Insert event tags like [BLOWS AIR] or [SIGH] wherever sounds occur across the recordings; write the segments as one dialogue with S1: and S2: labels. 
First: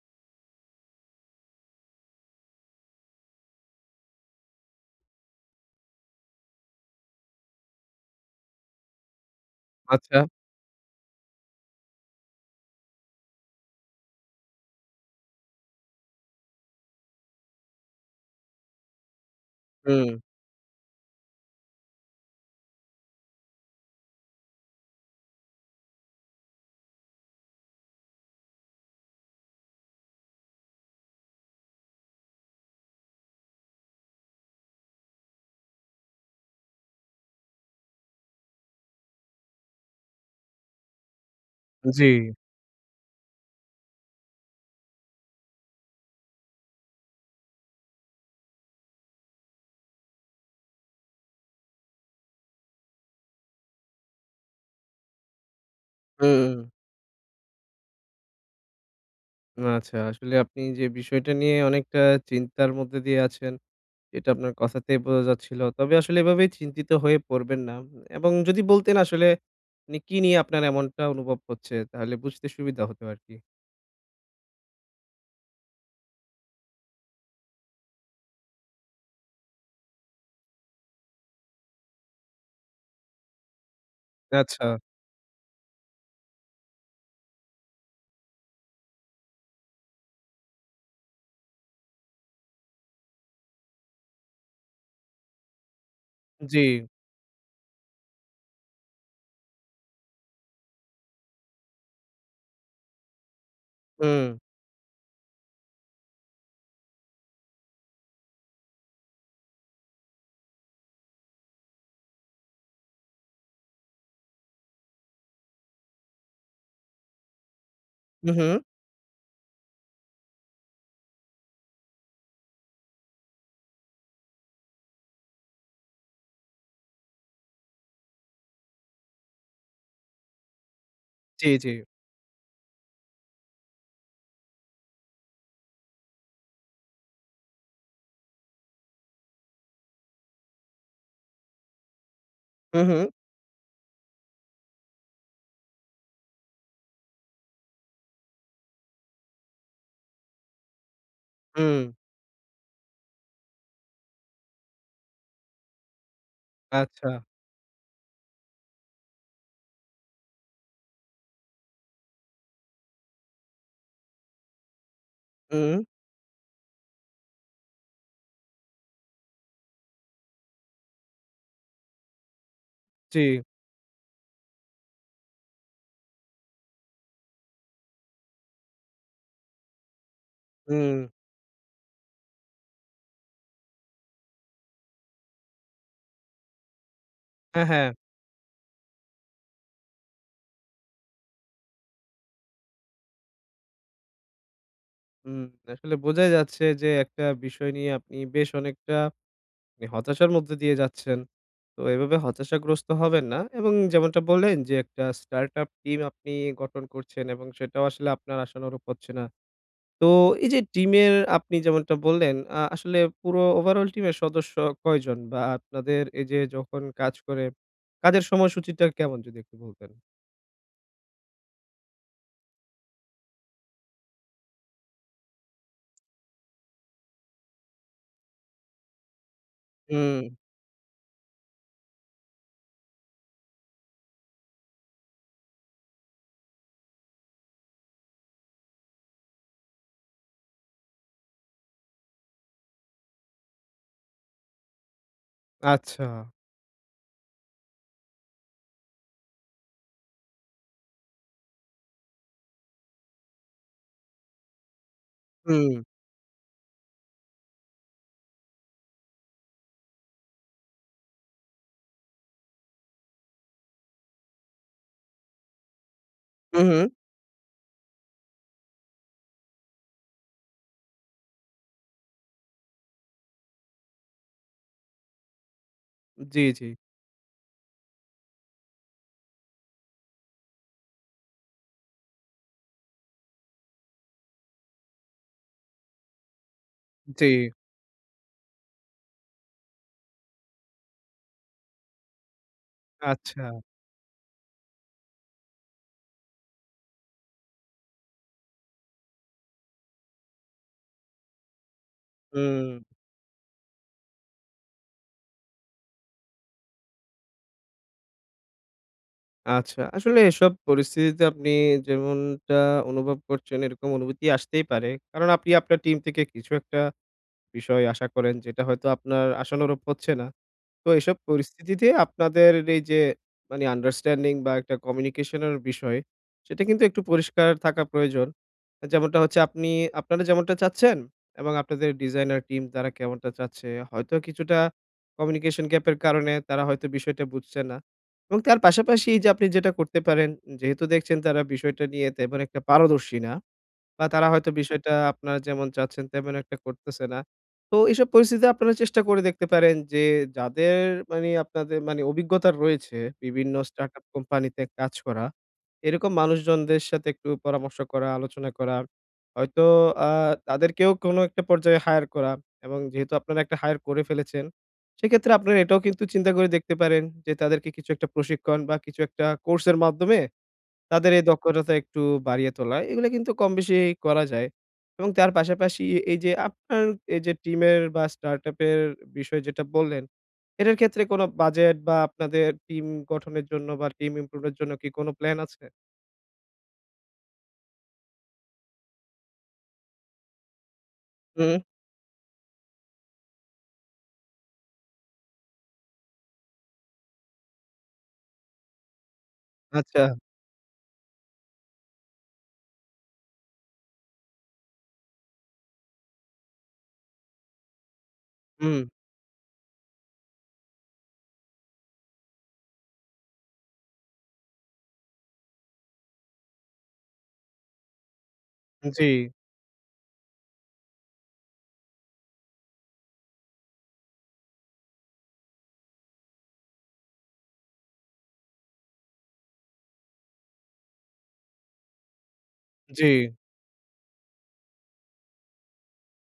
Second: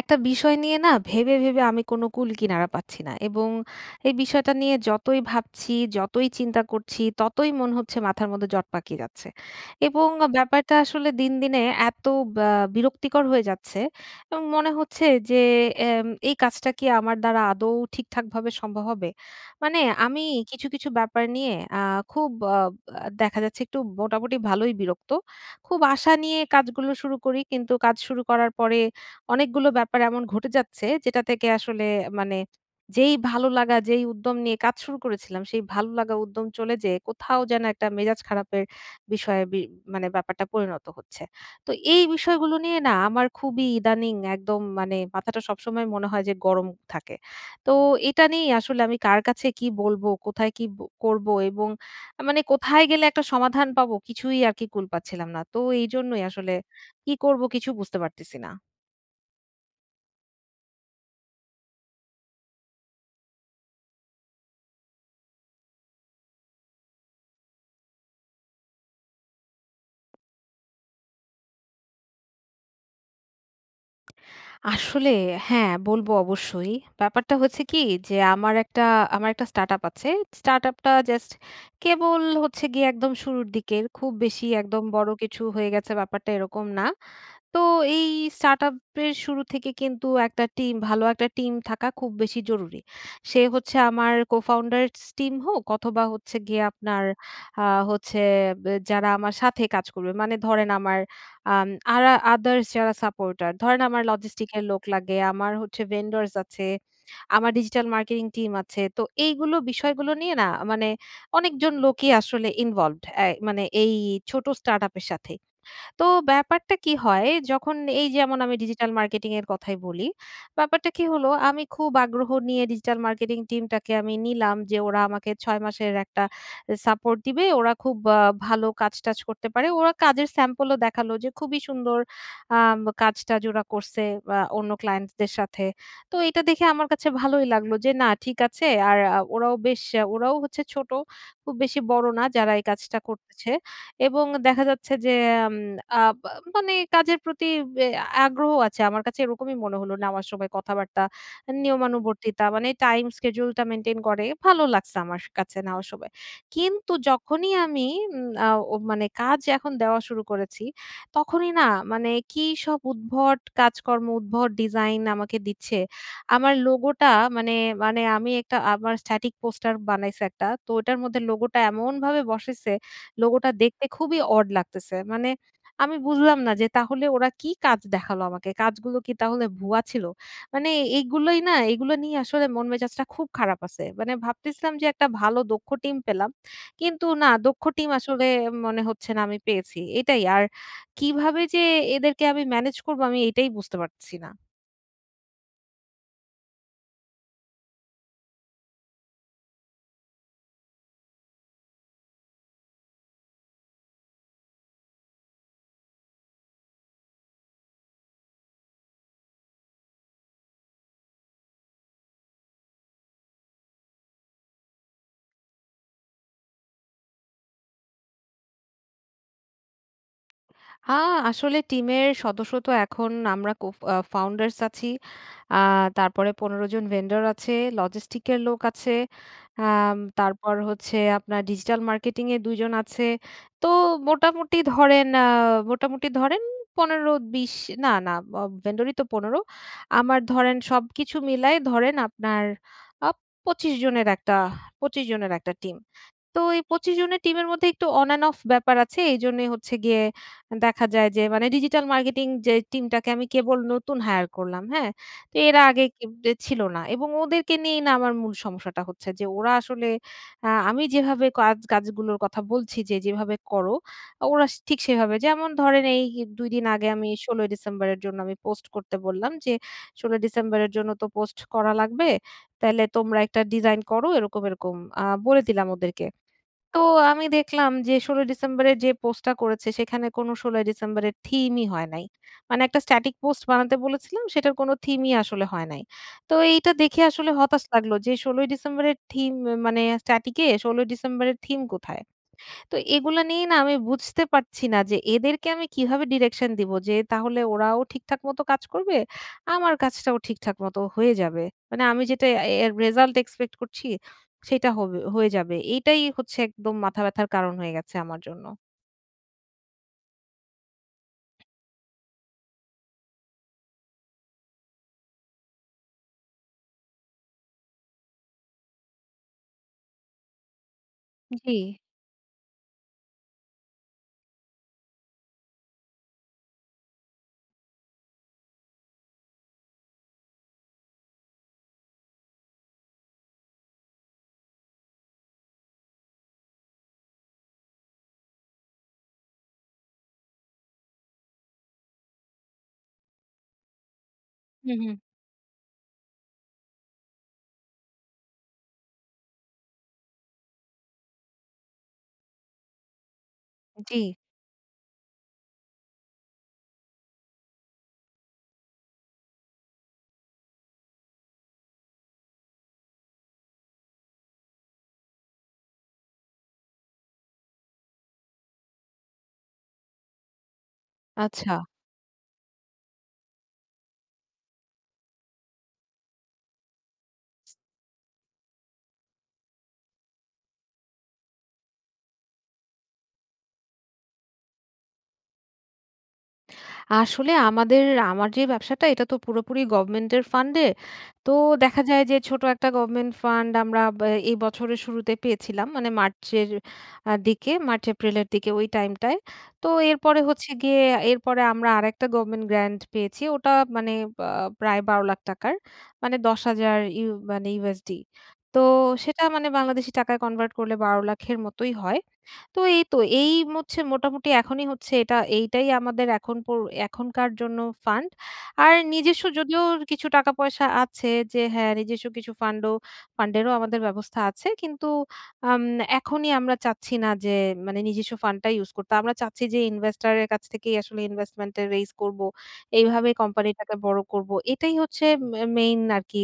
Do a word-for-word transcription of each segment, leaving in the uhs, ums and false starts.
S1: একটা বিষয় না নিয়ে ভেবে, ভেবে আমি কোনো কুল কিনারা পাচ্ছি না। এবং এই বিষয়টা নিয়ে যতই ভাবছি, যতই চিন্তা করছি, ততই মন হচ্ছে মাথার মধ্যে জট পাকিয়ে যাচ্ছে। এবং আ
S2: আচ্ছা।
S1: ব্যাপারটা আসলে দিনদিনে এত ব্যা বিরক্তিকর হয়ে যাচ্ছে, এবং মনে হচ্ছে যে এম এই কাজটা কি আমার দ্বারা আদৌ ঠিকঠাকভাবে সম্ভব হবে? মানে
S2: হুম।
S1: আমি কিছু, কিছু ব্যাপার নিয়ে আ খুব অ অ্যা দেখা যাচ্ছে একটু মোটামুটি ভালোই বিরক্ত। খুব আশা নিয়ে কাজগুলো শুরু করি, কিন্তু কাজ শুরু করার পরে অনেকগুলো ব্যাপার এমন ঘটে যাচ্ছে যেটা থেকে আসলে মানে যেই ভালো লাগা, যেই উদ্যম নিয়ে কাজ শুরু করেছিলাম, সেই ভালো লাগা উদ্যম চলে যেয়ে কোথাও যেন একটা মেজাজ খারাপের বিষয়ে বি মানে ব্যাপারটা পরিণত হচ্ছে। তো এই
S2: জ্বি।
S1: বিষয়গুলো নিয়ে না আমার খুবই ইদানিং একদম মানে মাথাটা সবসময় মনে হয় যে গরম থাকে। তো এটা নিয়েই আসলে আমি কার কাছে কি বলব, কোথায় কি ব করব এবং আ মানে কোথায় গেলে একটা সমাধান পাবো? কিছুই আরকি কুল পাচ্ছিলাম না, তো এইজন্যই আসলে
S2: হু।
S1: কি করব কিছু বুঝতে পারতেছি না।
S2: আচ্ছা। আসলে আপনি যে বিষয়টা নিয়ে অনেকটা চিন্তার মধ্যে দিয়ে আছেন এটা আপনার কথাতেই বোঝা যাচ্ছিল। তবে আসলে এভাবে চিন্তিত হয়ে পড়বেন না এবং যদি বলতেন আসলে মানে কী নিয়ে আপনার এমনটা অনুভব হচ্ছে? তাহলে বুঝতে সুবিধা হতো আরকি।
S1: আসলে হ্যাঁ, বলবো অবশ্যই। ব্যাপারটা হচ্ছে কী যে আমার একটা আমার একটা স্টার্টআপ আছে। স্টার্ট আপ টা জাস্ট কেবল হচ্ছে গিয়ে একদম শুরুর দিকে খুব বেশি
S2: আচ্ছা।
S1: একদম বড় কিছু হয়ে গেছে ব্যাপারটা এরকম না। তো এই স্টার্ট আপ এর শুরু থেকে কিন্তু একটা টিম, ভালো একটা টিম থাকা খুব বেশি জরুরি। সে হচ্ছে আমার co-founder স টিম হোক অথবা হচ্ছে
S2: জ্বি।
S1: গিয়ে আপনার আ হচ্ছে ব্যা যারা আমার সাথে কাজ করবে। মানে ধরেন আমার আম [SMACKS LIPS] আরা আদারস যারা সাপোর্টার। ধরেন আমার
S2: হুম।
S1: logistics এর লোক লাগে, আমার হচ্ছে vendors আছে, আমার ডিজিটাল মার্কেটিং টিম আছে। তো এইগুলো বিষয়গুলো নিয়ে না মানে অনেকজন লোকই আসলে ইনভলভড, আ মানে এই ছোট স্টার্ট আপ এর সাথে। তো ব্যাপারটা কী হয়, যখন এই
S2: উ
S1: যেমন আমি
S2: হু।
S1: ডিজিটাল মার্কেটিং এর কথাই বলি, ব্যাপারটা কী হলো আমি খুব আগ্রহ নিয়ে ডিজিটাল মার্কেটিং টিমটাকে আমি নিলাম যে ওরা আমাকে ছয় মাসের একটা সাপোর্ট দিবে। ওরা খুব ভালো কাজ-টাজ করতে পারে, ওরা কাজের স্যাম্পল ও দেখালো যে
S2: টি,
S1: খুবই
S2: জ্বী।
S1: সুন্দর আব কাজটা যে ওরা করছে আ অন্য ক্লায়েন্টস দের সাথে। তো এইটা দেখে আমার কাছে ভালোই লাগলো যে না ঠিক আছে। আর ওরাও বেশ ওরাও হচ্ছে ছোট। খুব বেশি বড় না যারা এই
S2: উম,
S1: কাজটা
S2: হুম।
S1: করতেছে। এবং দেখা যাচ্ছে যে এম আব মানে কাজের প্রতি বি আগ্রহ আছে। আমার কাছে এরকমই মনে হলো নেওয়ার সময় কথাবার্তা,
S2: উম।
S1: নিয়মানুবর্তিতা মানে টাইম schedule টা মেইনটেইন করে। ভালো লাগছে আমার স কাছে নেওয়ার সময়। কিন্তু
S2: আচ্ছা।
S1: যখনই আমি এম আ ও মানে কাজ এখন দেওয়া শুরু করেছি তখনই না মানে কী সব উদ্ভট কাজকর্ম, উদ্ভট ডিজাইন আমাকে দিচ্ছে।
S2: উম।
S1: আমার লোগো টা মানে মানে আমি একটা আমার static পোস্টার বানাইছে একটা। তো ওটার মধ্যে লোগো টা এমনভাবে বসাইছে
S2: চি।
S1: লোগোটা দেখতে খুবই অড লাগতেছে। মানে আমি বুঝলাম না যে তাহলে ওরা কী কাজ দেখালো আমাকে। কাজগুলো কী তাহলে ভুয়া ছিল? মানে
S2: উম।
S1: এইগুলোই না এইগুলো নিয়ে আসলে মন মেজাজটা খুব খারাপ আছে। মানে ভাবতেছিলাম যে একটা ভালো দক্ষ টিম পেলাম, কিন্তু না দক্ষ
S2: অ্যা, হ্যাঁ।
S1: টিম আসলে মনে হচ্ছে না আমি পেয়েছি। এটাই আর কীভাবে যে এদেরকে আমি ম্যানেজ করবো আমি এটাই বুঝতে পারতেছি না।
S2: হুম। আসলে বোঝাই যাচ্ছে যে একটা বিষয় নিয়ে আপনি বেশ অনেকটা হতাশার মধ্যে দিয়ে যাচ্ছেন। তো এভাবে হতাশাগ্রস্ত হবেন না। এবং যেমনটা বললেন যে একটা স্টার্ট-আপ টিম আপনি গঠন করছেন এবং সেটাও আসলে আপনার আশানুরূপ হচ্ছে না। তো এই যে টিমের আপনি যেমনটা বললেন, আ আসলে পুরো ওভারঅল টিমের সদস্য কয়জন বা আপনাদের এই যে যখন কাজ করে, কাজের সময়সূচীটা কেমন যদি একটু বলতেন।
S1: হা, আসলে টিমের সদস্য তো এখন আমরা কো আ ফাউন্ডার্স আছি। আ তারপরে পনের জন ভেন্ডার আছে, লজিস্টিক এর লোক আছে। আম
S2: হু।
S1: তারপর হচ্ছে আপনার ডিজিটাল মার্কেটিং এর দুই জন আছে। তো মোটামুটি ধরেন, আ মোটামুটি ধরেন পনের বিশ না, না, অব ভেন্ডরই তো পনের আমার ধরেন সবকিছু মিলায় ধরেন আপনার আ পচিশ জনের একটা [BLOWS AIR] পচিশ জনের একটা টিম।
S2: আচ্ছা।
S1: তো এই পচিশ জনের টিমের মধ্যে একটু অন অ্যান্ড অফ ব্যাপার আছে। এইজন্য হচ্ছে গিয়ে দেখা যায় যে মানে ডিজিটাল মার্কেটিং যে টিমটাকে আমি কেবল নতুন হাইয়ার করলাম। হ্যাঁ, তো এরা
S2: হুম।
S1: আগে ছিল না। এবং ওদেরকে নিয়েই না আমার মূল সমস্যাটা হচ্ছে, যে ওরা আসলে আ আমি যেভাবে কা কাজগুলোর কথা বলছি যে যেভাবে করো, ওরা ঠিক সেভাবে যেমন ধরেন দুই
S2: হু,
S1: দিন আগে
S2: হু।
S1: আমি ষোল ই ডিসেম্বরের জন্য আমি পোস্ট করতে বললাম যে ষোল ই ডিসেম্বরের জন্য তো পোস্ট করা লাগবে। তাইলে তোমরা একটা ডিজাইন করো এরকম, এরকম, আ বলে দিলাম ওদেরকে।
S2: জ্বী, জ্বী।
S1: তো আমি দেখলাম যে ষোল ই ডিসেম্বরের যে পোস্টটা করেছে সেখানে কোনো ষোল ই ডিসেম্বরের থিমই হয় নাই। মানে একটা স্ট্যাটিক পোস্ট বানাতে বলেছিলাম সেটার কোন থিমই আসলে হয় নাই। তো এইটা দেখে
S2: জি।
S1: আসলে হতাশ লাগলো যে ষোল ই ডিসেম্বরের থিম ম মানে স্ট্যাটিকে ষোল ই ডিসেম্বরের থিম কোথায়? তো এগুলো নিয়ে না
S2: আচ্ছা।
S1: আমি বুঝতে পারছি না যে এদেরকে আমি কিভাবে ডিরেকশন দিব যে তাহলে ওরাও ঠিকঠাক মত কাজ করবে। আমার কাজটাও ঠিকঠাক মত হয়ে যাবে। মানে আমি যেটা এ্যা এর
S2: হুম।
S1: রেসাল্ট এক্সপেক্ট করছি সেটা হবে, হয়ে যাবে। এইটাই হচ্ছে একদম মাথা ব্যাথার কারণ হয়ে গেছে আমার জন্য।
S2: আচ্ছা। আসলে এসব পরিস্থিতিতে
S1: [CLICKS TONGUE]
S2: আপনি যেমনটা অনুভব করছেন এরকম অনুভূতি আসতেই পারে। কারণ আপনি আপনার টিম থেকে কিছু একটা বিষয় আশা করেন যেটা হয়তো আপনার আশানুরূপ হচ্ছে না। তো এসব
S1: জ্বি।
S2: পরিস্থিতিতে আপনাদের এই যে মানে আন্ডারস্ট্যান্ডিং বা একটা কমিউনিকেশনের বিষয় সেটা কিন্তু একটু পরিষ্কার থাকা প্রয়োজন। যেমনটা হচ্ছে আপনি আপনারা যেমনটা চাচ্ছেন এবং আপনাদের ডিজাইনার টিম তারা কেমনটা চাচ্ছে? হয়তো কিছুটা কমিউনিকেশন গ্যাপ এর কারণে তারা হয়তো বিষয়টা বুঝছে না। এবং তার পাশাপাশি যে আপনি যেটা করতে পারেন যেহেতু দেখছেন তারা বিষয়টা নিয়ে তেমন একটা পারদর্শী না বা তারা হয়তো
S1: হুম,
S2: বিষয়টা
S1: হুম।
S2: আপনারা যেমন চাচ্ছেন তেমন একটা করতেছে না। তো এইসব পরিস্থিতিতে আপনারা চেষ্টা করে দেখতে পারেন যে যাদের মানে আপনাদের মানে অভিজ্ঞতা রয়েছে বিভিন্ন start
S1: জ্বী।
S2: up কোম্পানি তে কাজ করা। এরকম মানুষজনদের সাথে একটু পরামর্শ করা, আলোচনা করা হয়তো আ তাদেরকেও কোনো একটা পর্যায়ে হায়ার করা এবং যেহেতু আপনারা একটা হায়ার করে ফেলেছেন সেক্ষেত্রে আপনারা এটাও কিন্তু চিন্তা করে দেখতে পারেন যে তাদেরকে কিছু একটা প্রশিক্ষণ বা কিছু একটা কোর্স এর মাধ্যমে তাদের এই
S1: আচ্ছা।
S2: দক্ষতাটা একটু বাড়িয়ে তোলা। এগুলো কিন্তু কমবেশি করা যায় এবং তার পাশাপাশি এই যে আপনার এই যে টিমের বা স্টার্ট আপের বিষয় যেটা বল্লেন এটার ক্ষেত্রে কোনো বাজেট বা আপনাদের টিম গঠনের জন্য বা টিম ইমপ্রুভ এর জন্য কী কোনো প্ল্যান আছে?
S1: আসলে আমাদের আমার যে ব্যবসাটা এটা তো পুরোপুরি গভমেন্ট এর ফান্ড এ। তো
S2: হুম।
S1: দেখা যায় যে ছোট একটা গভমেন্ট ফান্ড আমরা ব এই বছরের শুরুতে পেয়েছিলাম। মানে মার্চের আ দিকে মার্চ-এপ্রিলের দিকে ওই টাইমটায়। তো
S2: আচ্ছা।
S1: এরপরে হচ্ছে গিয়ে এরপরে আমরা আরেকটা government grant পেয়েছি। ওটা মানে বা প্রায় বারো লাখ টাকার মানে দশ হাজার ইউ মানে USD। তো
S2: হুম।
S1: সেটা মানে বাংলাদেশী টাকায় কনভার্ট করলে বারো লাখ এর মতোই হয়। তো এই তো এই ম হচ্ছে মোটামুটি এখনই হচ্ছে এটা এইটাই আমাদের এখন পোর এখনকার জন্য ফান্ড। আর
S2: উম জ্বী।
S1: নিজেস্ব যদিও কিছু টাকা-পয়সা আছে যে হ্যাঁ নিজেস্ব কিছু ফান্ড ও ফান্ড এরও আমাদের ব্যবস্থা আছে। কিন্তু আম এখনই আমরা চাচ্ছি না যে মানে নিজেস্ব ফান্ড টা ইউস করতে। আমরা চাচ্ছি যে investor এর কাছ থেকেই আসলে investment এর রেইস করব, এইভাবে
S2: জ্বী।
S1: কোম্পানি টাকে বড় করব। এটাই হচ্ছে মে মেইন আরকি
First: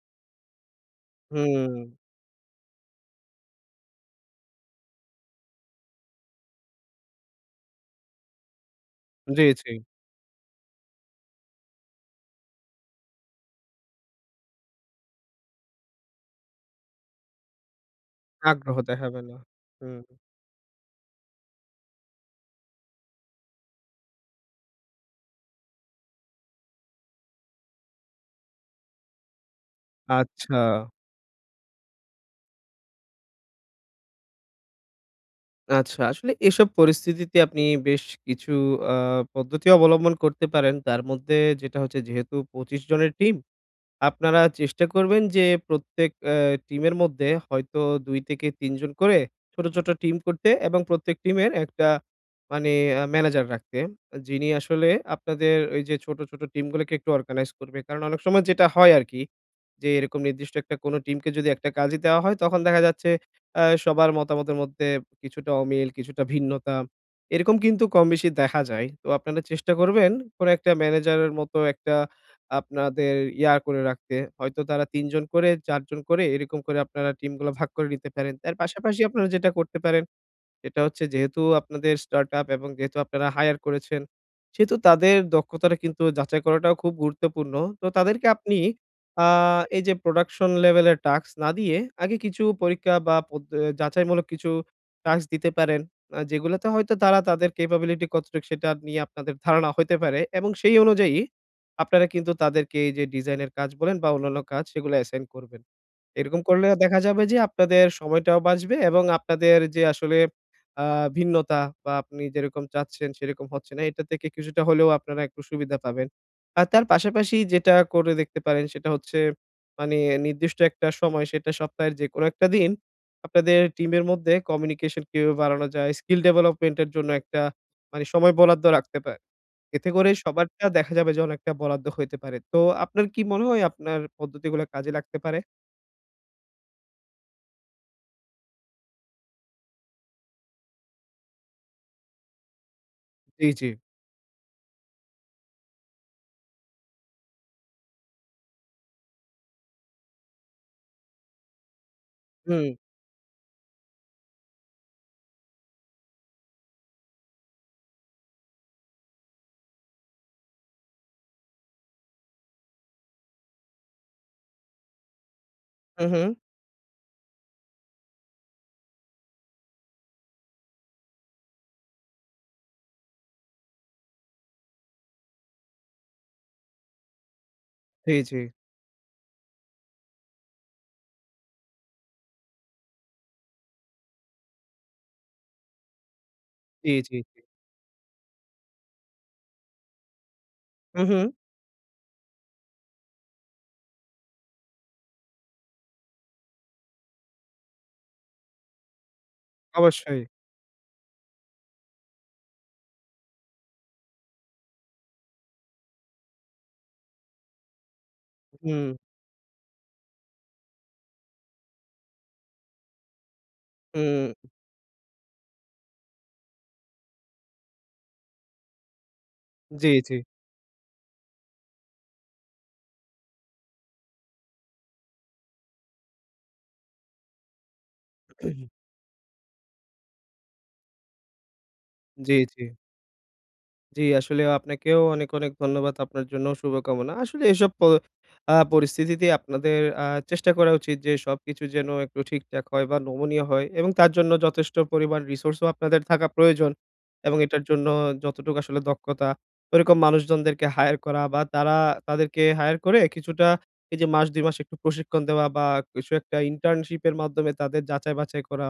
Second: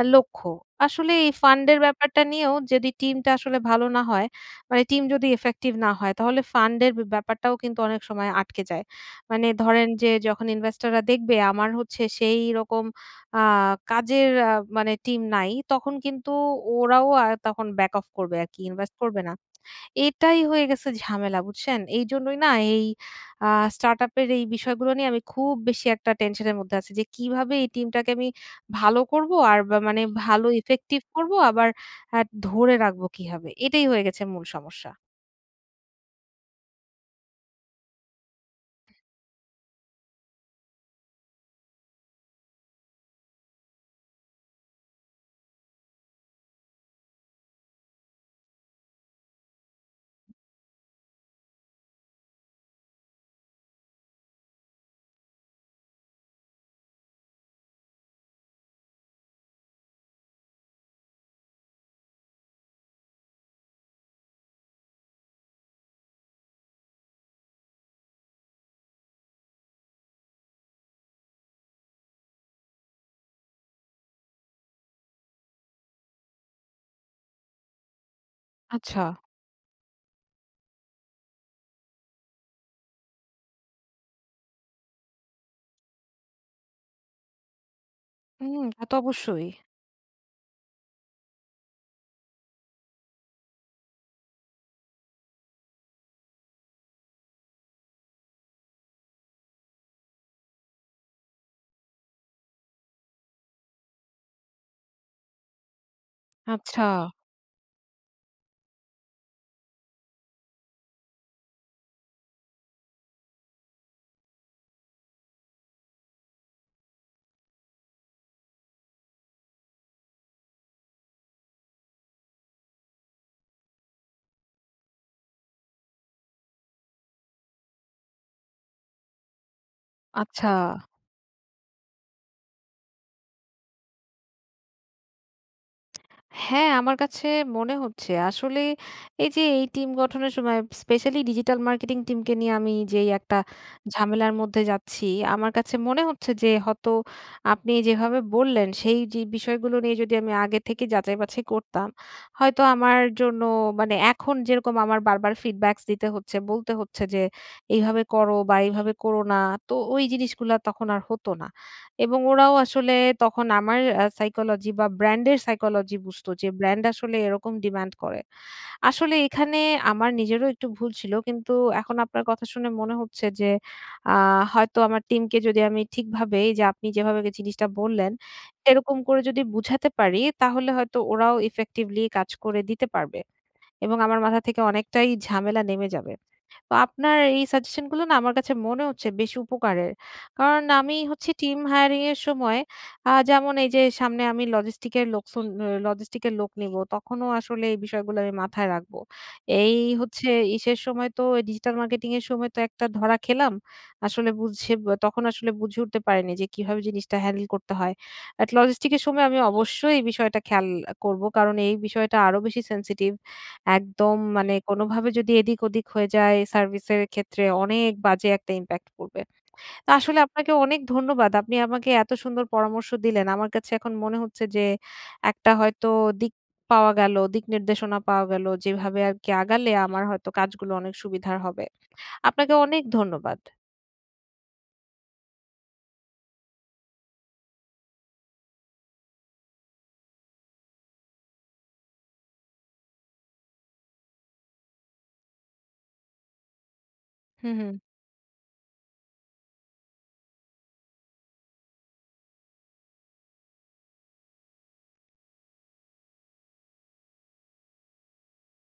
S1: আ লক্ষ্য। আসলে এই ফান্ড এর
S2: হুম।
S1: ব্যাপারটা নিয়েও যেদি টিম টা আসলে ভালো না হয়, মানে টিম যদি effective না হয় তাহলে ফান্ড এর বে ব্যাপারটাও কিন্তু অনেক সময় আটকে যায়।
S2: জ্বী,
S1: মানে
S2: জ্বী।
S1: ধরেন যে যখন ইনভেস্টর রা দেখবে আমার হচ্ছে সেইরকম আ কাজের আ মানে টিম নাই, তখন কিন্তু ওরাও আ তখন back off করবে আরকি,
S2: আগ্রহ
S1: ইনভেস্ট
S2: দেখাবে
S1: করবে না।
S2: না, হুম।
S1: এটাই হয়ে গেছে ঝামেলা বুঝছেন? এইজন্যই না এই আ স্টার্ট আপ এর এই বিষয়গুলো নিয়ে আমি খুব বেশি একটা টেনশন এর মধ্যে আছি। যে কিভাবে এই টিমটাকে আমি ভালো করব আর ব মানে ভালো
S2: আচ্ছা।
S1: ইফেক্টিভ করব আবার আ ধরে রাখবো কিভাবে? এটাই হয়ে গেছে মূল সমস্যা।
S2: আচ্ছা আসলে এসব পরিস্থিতিতে আপনি বেশ কিছু আ পদ্ধতি অবলম্বন করতে পারেন। তার মধ্যে যেটা হচ্ছে যেহেতু পঁচিশ জনের টিম আপনারা চেষ্টা করবেন যে প্রত্যেক এ্যা টিমের মধ্যে হয়তো দুই থেকে তিন জন করে ছোট, ছোট, টিম করতে এবং প্রত্যেক টিমের একটা মানি ম্যানেজার রাখতে। যিনি আসলে আপনাদের ওই যে ছোট, ছোট, টিম গুলোকে একটু অর্গানাইজ করবে। কারণ অনেক সময় যেটা হয় আরকি যে, এরকম নির্দিষ্ট একটা কোন টিমকে যদি একটা কাজই দেওয়া হয় তখন দেখা যাচ্ছে আ সবার মতামতের মধ্যে কিছুটা অমিল, কিছুটা ভিন্নতা এরকম কিন্তু কমবেশি দেখা যায়। তো আপনারা চেষ্টা করবেন কোন একটা ম্যানেজার এর মতো একটা আপনাদের ইয়া করে রাখতে। হয়তো তারা তিন জন করে চার জন করে এরকম করে আপনারা টিম গুলা ভাগ করে নিতে পারেন। তার পাশাপাশি
S1: আচ্ছা।
S2: আপনারা যেটা করতে পারেন। এটা হচ্ছে যেহেতু আপনাদের স্টার্টআপ এবং যেহেতু আপনারা হায়ার করেছেন। সেহেতু তাদের দক্ষতাটা কিন্তু যাচাই করাটাও খুব গুরুত্বপূর্ণ। তো তাদেরকে
S1: হু,
S2: আপনি
S1: তা তো
S2: আ
S1: অবশ্যই।
S2: এই যে প্রোডাকশন লেভেলের টাস্ক না দিয়ে আগে কিছু পরীক্ষা বা পদ্ধ এ যাচাইমূলক কিছু টাস্ক দিতে পারেন। আ যেগুলোতে হয়তো তারা তাদের ক্যাপাবিলিটি কতটুক সেটা নিয়ে আপনাদের ধারণা হইতে পারে এবং সেই অনুযায়ী আপনারা কিন্তু তাদেরকে এই যে ডিজাইনের কাজ বলেন বা অন্যান্য কাজ সেগুলা অ্যাসাইন করবেন। এরকম করলে
S1: আচ্ছা।
S2: দেখা যাবে যে, আপনাদের সময়টাও বাঁচবে এবং আপনাদের যে আসলে আ ভিন্নতা বা আপনি যেরকম চাচ্ছেন সেরকম হচ্ছে না এটা থেকে কিছুটা হলেও আপনারা একটু সুবিধা পাবেন। আর তার পাশাপাশি যেটা করে দেখতে পারেন। সেটা হচ্ছে মানি নির্দিষ্ট একটা সময় সেটা সপ্তাহের যেকোনো একটা দিন, আপনাদের টিমের মধ্যে কমিউনিকেশন কিভাবে বাড়ানো যায়। স্কিল ডেভেলপমেন্ট এর জন্য একটা মানে সময় বরাদ্দ রাখতে পা এতে করে
S1: আচ্ছা।
S2: সবারটা দেখা যাবে যে অনেকটা বরাদ্দ হইতে পারে। তো আপনার কি মনে হয় আপনার পদ্ধতিগুলা কাজে লাগতে পারে?
S1: হ্যাঁ, আমার কাছে মনে হচ্ছে, আসলে এই যে এই টিম গঠনের সময় স্পেশালি ডিজিটাল মার্কেটিং টিমকে নিয়ে আমি যেই একটা
S2: জি, জি।
S1: ঝামেলার মধ্যে যাচ্ছি। আমার কাছে মনে হচ্ছে যে হতো আপনি যেভাবে বললেন সেই যে বিষয়গুলো নিয়ে যদি আমি আগে থেকে যাচাই-বাছাই করতাম। হয়তো
S2: হুম।
S1: আমার জন্য মানে এখন যেরকম আমার বারবার ফিডব্যাকস দিতে হচ্ছে, বলতে হচ্ছে যে এইভাবে করো বা এইভাবে করো না। তো ওই জিনিসগুলা তখন আর হতো না। এবং ওরাও আসলে তখন আমার অ্যা সাইকোলজি বা ব্র্যান্ড এর সাইকোলজি
S2: হু,
S1: বুঝতো
S2: হু।
S1: যে ব্র্যান্ড আসলে এরকম ডিমান্ড করে। আসলে এখানে আমার নিজেরও একটু ভুল ছিল। কিন্তু এখন আপনার কথা শুনে মনে হচ্ছে যে আ হয়তো আমার টিমকে যদি আমি ঠিকভাবে যে আপনি যেভাবে জিনিসটা বললেন।
S2: জি, জি।
S1: এরকম করে যদি বুঝাতে পারি তাহলে হয়তো ওরাও ইফেক্টিভলি কাজ করে দিতে পারবে। এবং আমার মাথা থেকে অনেকটাই ঝামেলা নেমে যাবে। তো
S2: জ্বী,
S1: আপনার
S2: জ্বী।
S1: এই সাজেশনগুলো না আমার কাছে মনে হচ্ছে বেশি উপকারের। কারণ আমি
S2: হু,
S1: হচ্ছি
S2: হু।
S1: টিম হায়ারিং এর সময় আ যেমন এই যে সামনে আমি লজিস্টিক এর লোকসন অ লজিস্টিক এর লোক নিবো। তখনো আসলে এই বিষয়গুলো আমি মাথায় রাখবো। এই
S2: অবশ্যই।
S1: হচ্ছে ইসের সময় তো ডিজিটাল মার্কেটিং এর সময় তো একটা ধরা খেলাম। আসলে বুঝঝে বে তখন আসলে বুঝে উঠতে পারিনি যে কিভাবে জিনিসটা হ্যান্ডেল করতে হয়? এট
S2: হম।
S1: লজিস্টিকস এর সময় আমি অবশ্যই এই বিষয়টা খেয়াল করব। কারণ এই বিষয়টা আরো বেশি সেনসিটিভ। একদম
S2: হুম।
S1: মানে কোনোভাবে যদি এদিক ওদিক হয়ে যায় সার্ভিসের ক্ষেত্রে অনেক বাজে একটা ইমপ্যাক্ট পড়বে। তো
S2: জ্বী, জ্বী।
S1: আসলে আপনাকে অনেক ধন্যবাদ। আপনি আমাকে এত সুন্দর পরামর্শ দিলেন। আমার কাছে এখন মনে হচ্ছে যে একটা হয়তো দিক পাওয়া গেল, দিক নির্দেশনা পাওয়া গেল।
S2: [CLEARS THROAT]
S1: যেভাবে আরকি আগালে আমার হয়তো কাজগুলো অনেক সুবিধার হবে।
S2: জ্বী,
S1: আপনাকে
S2: জ্বী।
S1: অনেক ধন্যবাদ।
S2: জ্বি আসলে আপনাকেও অনেক, অনেক, ধন্যবাদ আপনার জন্য শুভকামনা। আসলে এসব প আ পরিস্থিতিতে আপনাদের আ চেষ্টা করা উচিত যে সবকিছু যেন একটু ঠিকঠাক হয় বা নমুনীয় হয় এবং তার জন্য যথেষ্ট পরিমাণ রিসোর্স ও আপনাদের থাকা প্রয়োজন। এবং
S1: হু,
S2: এটার
S1: হু।
S2: জন্য যতটুকু আসলে দক্ষতা ঐরকম মানুষজনদেরকে হায়ার করা বা তারা তাদেরকে হায়ার করে কিছুটা এই যে মাস দুই মাস একটু প্রশিক্ষণ দেওয়া বা কিছু একটা ইন্টার্নশিপ এর মাধ্যমে তাদের যাচাই-বাছাই করা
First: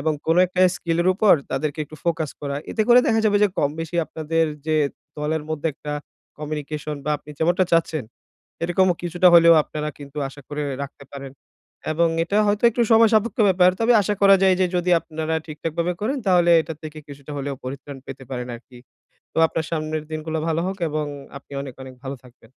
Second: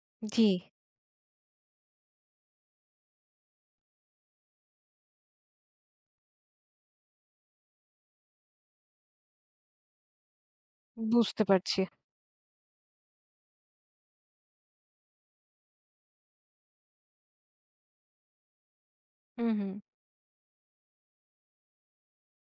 S2: এবং কোন
S1: জ্বি।
S2: একটা স্কিল এর উপর তাদেরকে একটু ফোকাস করা। এতে করে দেখা যাবে যে কমবেশি আপনাদের যে দলের মধ্যে একটা কমিউনিকেশন বা আপনি যেমনটা চাচ্ছেন। এরকম কিছুটা হলেও আপনারা কিন্তু আশা করে রাখতে পারেন।
S1: বুঝতে পারছি।
S2: এবং এটা হয়তো একটু সময় সাপেক্ষ ব্যাপার। তবে আশা করা যায় যে যদি আপনারা ঠিকঠাকভাবে করেন তাহলে এটা থেকে কিছুটা হলেও পরিত্রাণ পেতে পারেন আরকি। তো
S1: হু,
S2: আপনার
S1: হু।
S2: সামনের দিনগুলো ভালো হোক এবং আপনি অনেক, অনেক, ভালো থাকবেন।